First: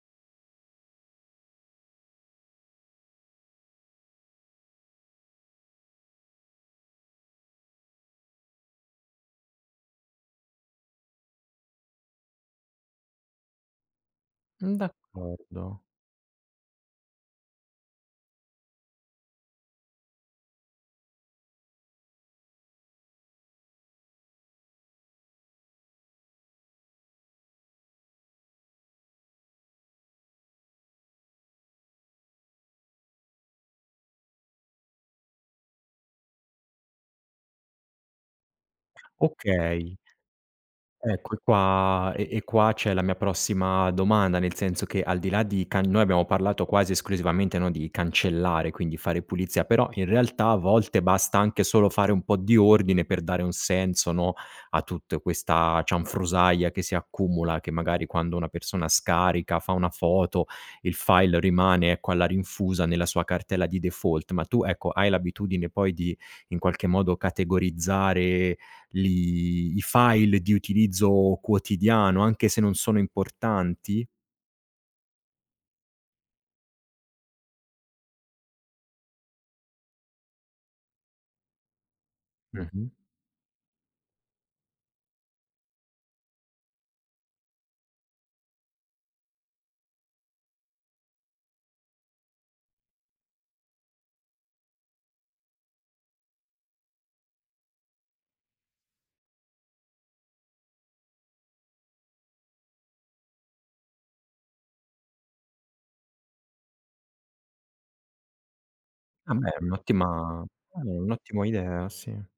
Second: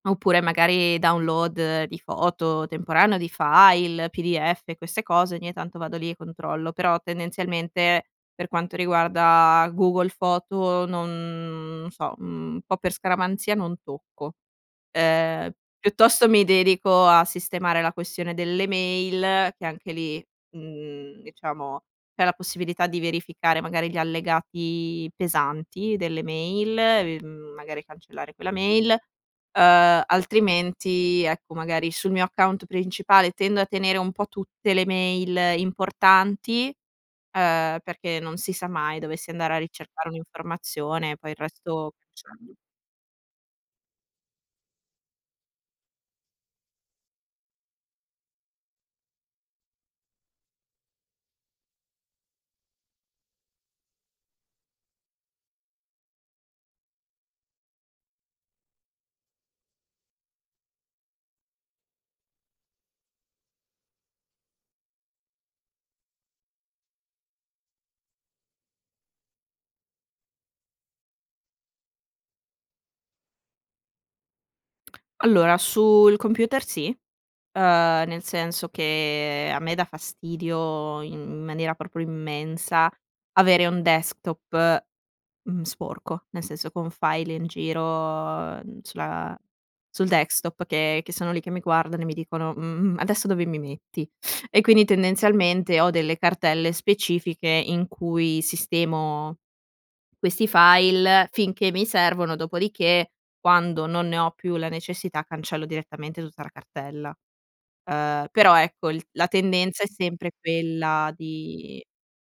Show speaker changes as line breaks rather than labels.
Oppure magari, download di foto temporanee o di file, p-d-f queste cose, ogni tanto vado lì e controllo. Però tendenzialmente, per quanto riguarda Google Foto non n so, un po' per scaramanzia non tocco.
Mh,
Ehm,
d'accordo.
piuttosto mi dedico a sistemare la questione delle mail, che anche lì, mhmm, diciamo, c'è la possibilità di verificare magari gli allegati pesanti delle mail, e, mhmm, magari cancellare quella mail, uhm, altrimenti, ecco magari sul mio account principale, tendo a tenere un po' tutte le mail importanti, ehm, perché non si sa mai, dovessi andare a
Okay.
ricercare un'informazione, e poi
Ecco,
il
e
resto
qua e e
cancello.
qua c'è la mia prossima domanda, nel senso che, al di là di can noi abbiamo parlato quasi esclusivamente, no, di cancellare, quindi fare pulizia, però in realtà a volte basta anche solo fare un po' di ordine per dare un senso, no, a tutte questa cianfrusaglia che si accumula, che magari quando una persona scarica, fa 1 foto, il file rimane, ecco, alla rinfusa nella sua cartella di default, ma tu, ecco, hai l'abitudine poi, di in qualche modo, categorizzare, li i file di utilizzo quotidiano, anche se non sono importanti?
Allora, sul computer sì, ehm, nel senso che a me dà fastidio in in maniera proprio immensa,
Mh-mh.
avere un desktop, mhmm, sporco. Nel senso, con file in giro, n sulla sul desktop, che che sono lì che mi guardano, e mi dicono: "Mhmm, mhmm, adesso dove mi metti?" E quindi tendenzialmente ho delle cartelle specifiche in cui sistemo, questi file, finché mi servono, dopodiché, quando non ne ho più la necessità, cancello direttamente tutta la cartella, uhm, però ecco, il la
Ah beh, è
tendenza è sempre
un'ottima ah, è un
quella
ottimo
di
idea, sì.